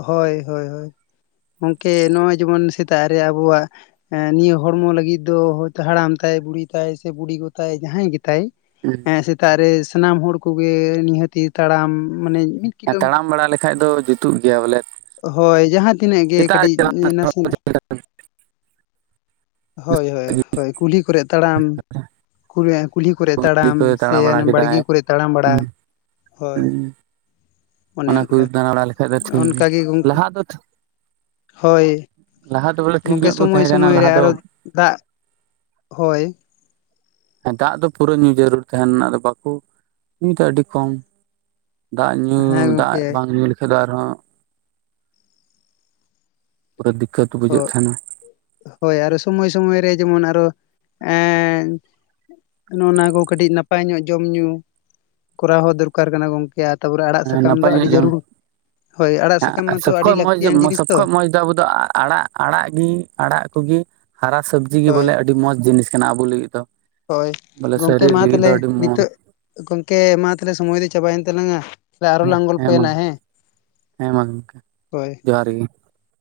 ᱦᱳᱭ ᱦᱳᱭ ᱦᱳᱭ ᱜᱚᱝᱠᱮ ᱱᱚᱜᱼᱚᱭ ᱡᱮᱢᱚᱱ ᱥᱮᱛᱟᱜ ᱨᱮ ᱟᱵᱚᱣᱟᱜ ᱮᱸ ᱱᱤᱭᱟᱹ ᱦᱚᱲᱢᱚ ᱞᱟᱹᱜᱤᱫ ᱫᱚ ᱦᱚᱛᱳ ᱦᱟᱲᱟᱢ ᱛᱟᱭ, ᱵᱩᱲᱦᱤ ᱛᱟᱭ, ᱥᱮ ᱵᱩᱲᱦᱤ ᱜᱚ ᱛᱟᱭ, ᱡᱟᱦᱟᱸᱭ ᱜᱮᱛᱟᱭ᱾ ᱦᱮᱸ ᱥᱮᱛᱟᱜ ᱨᱮ ᱥᱟᱱᱟᱢ ᱦᱚᱲ ᱠᱚᱜᱮ ᱱᱤᱦᱟᱹᱛᱤ ᱛᱟᱲᱟᱢ ᱢᱟᱱᱮ ᱦᱮᱸ ᱠᱤᱞᱳ ᱛᱟᱲᱟᱢ ᱵᱟᱲᱟ ᱞᱮᱠᱷᱟᱡ ᱫᱚ ᱡᱩᱛᱩᱜ ᱜᱮᱭᱟ ᱵᱚᱞᱮ᱾ ᱦᱳᱭ ᱡᱟᱦᱟᱸ ᱛᱤᱱᱟᱹᱜ ᱜᱮ ᱥᱮᱛᱟᱜ ᱠᱟᱹᱴᱤᱡ ᱨᱮ ᱪᱟᱞᱟᱣ ᱱᱟᱥᱮ ᱦᱳᱭ ᱦᱳᱭ ᱦᱳᱭ ᱠᱩᱞᱦᱤ ᱠᱚᱨᱮᱜ ᱛᱟᱲᱟᱢ᱾ ᱠᱩᱮᱸ ᱠᱩᱞᱦᱤ ᱠᱚᱨᱮ ᱛᱟᱲᱟᱢ ᱠᱚ ᱥᱮ ᱛᱟᱲᱟ ᱵᱟᱲᱟ ᱵᱟᱲᱜᱮ ᱠᱚᱨᱮ ᱛᱟᱲᱟᱢ ᱵᱟᱲᱟ᱾ ᱦᱳᱭ ᱩᱸ ᱚᱱᱟ ᱠᱚ ᱫᱟᱬᱟ ᱵᱟᱲᱟ ᱞᱮᱠᱷᱟᱡ ᱫᱚ ᱴᱷᱤᱠ᱾ ᱜᱮ ᱠᱟ ᱜᱤ ᱜᱚᱝᱠᱮ ᱞᱟᱦᱟ ᱫᱚ ᱦᱳᱭ᱾ ᱞᱟᱦᱟ ᱫᱚ ᱵᱚᱞᱮ ᱴᱷᱤᱠ ᱜᱚᱝᱠᱮ ᱧᱚᱜ ᱠᱚ ᱥᱚᱢᱚᱭ ᱛᱟᱦᱮᱸ ᱠᱟᱱᱟ ᱥᱚᱢᱚᱭ ᱨᱮ ᱞᱟᱦᱟ ᱫᱚ ᱟᱨᱚ ᱫᱟᱜ ᱦᱚᱭ ᱦᱮᱸ ᱫᱟᱜ ᱫᱚ ᱯᱩᱨᱟᱹ ᱧᱩ ᱡᱟᱹᱨᱩᱲ ᱛᱟᱦᱮᱱᱟ ᱟᱫᱚ ᱵᱟᱠᱚ ᱧᱩᱭᱫᱟ, ᱟᱹᱰᱤ ᱠᱚᱢ᱾ ᱫᱟᱜ ᱧᱩ ᱦᱮᱸ ᱫᱟᱜ ᱜᱚᱝᱠᱮ ᱵᱟᱝ ᱧᱩ ᱞᱮᱠᱷᱟᱡ ᱫᱚ ᱟᱨᱦᱚᱸ ᱯᱩᱨᱟᱹ ᱫᱤᱠᱠᱟᱹᱛ ᱦᱳ ᱵᱩᱡᱷᱟᱹᱜ ᱛᱟᱦᱮᱱᱟ᱾ ᱦᱳᱭ ᱟᱨᱚ ᱥᱚᱢᱚᱭ ᱥᱚᱢᱚᱭ ᱨᱮ ᱡᱮᱢᱚᱱ ᱟᱨᱚ ᱮᱸ ᱱᱚᱜᱼᱱᱟ ᱠᱚ ᱠᱟᱹᱴᱤᱡ ᱱᱟᱯᱟᱭ ᱧᱚᱜ ᱡᱚᱢ ᱧᱩ ᱠᱚᱨᱟᱣ ᱦᱚᱸ ᱫᱚᱨᱠᱟᱨ ᱠᱟᱱᱟ ᱜᱚᱝᱠᱮ᱾ ᱜᱮᱭᱟᱨ ᱛᱟᱯᱚᱨᱮ ᱟᱲᱟᱜ ᱥᱟᱠᱟᱢ ᱫᱚ ᱱᱟᱯᱟᱭ ᱟᱹᱰᱤ ᱧᱚᱜ ᱡᱚᱢ ᱡᱟᱹᱨᱩᱲ᱾ ᱦᱳᱭ ᱟᱲᱟᱜ [unintelligible] ᱥᱟᱠᱟᱢ ᱢᱟᱛᱚ ᱟᱹᱰᱤ ᱞᱟᱹᱠᱛᱤᱭᱟᱱ ᱡᱤᱱᱤᱥ ᱛᱚ ᱫᱚ ᱟᱲᱟᱜ ᱟᱲᱟᱜ ᱜᱤ ᱟᱲᱟᱜ ᱠᱚᱜᱤ ᱦᱟᱨᱟ ᱥᱚᱵᱽᱡᱤ ᱦᱟᱨᱟ ᱥᱟᱵᱽᱡᱤ ᱜᱮ ᱦᱳᱭ ᱵᱚᱞᱮ ᱟᱹᱰᱤ ᱢᱚᱸᱡᱽ ᱡᱤᱱᱤᱥ ᱠᱟᱱᱟ ᱟᱵᱚ ᱞᱟᱹᱜᱤᱫ ᱫᱚ᱾ ᱦᱳᱭ ᱵᱚᱞᱮ ᱜᱚᱝᱠᱮ ᱥᱚᱨᱤᱨ ᱢᱟ ᱞᱟᱹᱜᱤᱫ ᱫᱚ ᱛᱟᱦᱞᱮ ᱟᱹᱰᱤ ᱢᱚᱸᱡᱽ ᱱᱤᱛᱚᱜ ᱜᱚᱝᱠᱮ ᱢᱟ ᱛᱟᱦᱞᱮ ᱥᱚᱢᱚᱭ ᱫᱚ ᱪᱟᱵᱟᱭᱮᱱ ᱛᱟᱞᱟᱝᱟ᱾ ᱥᱮ ᱟᱨᱚ ᱞᱟᱝ ᱜᱚᱞᱯᱚᱭᱟ ᱱᱟᱜ ᱦᱮᱸ ᱦᱮᱸ ᱢᱟ ᱜᱚᱢᱠᱮ ᱦᱳᱭ᱾ ᱡᱚᱦᱟᱨ ᱜᱮ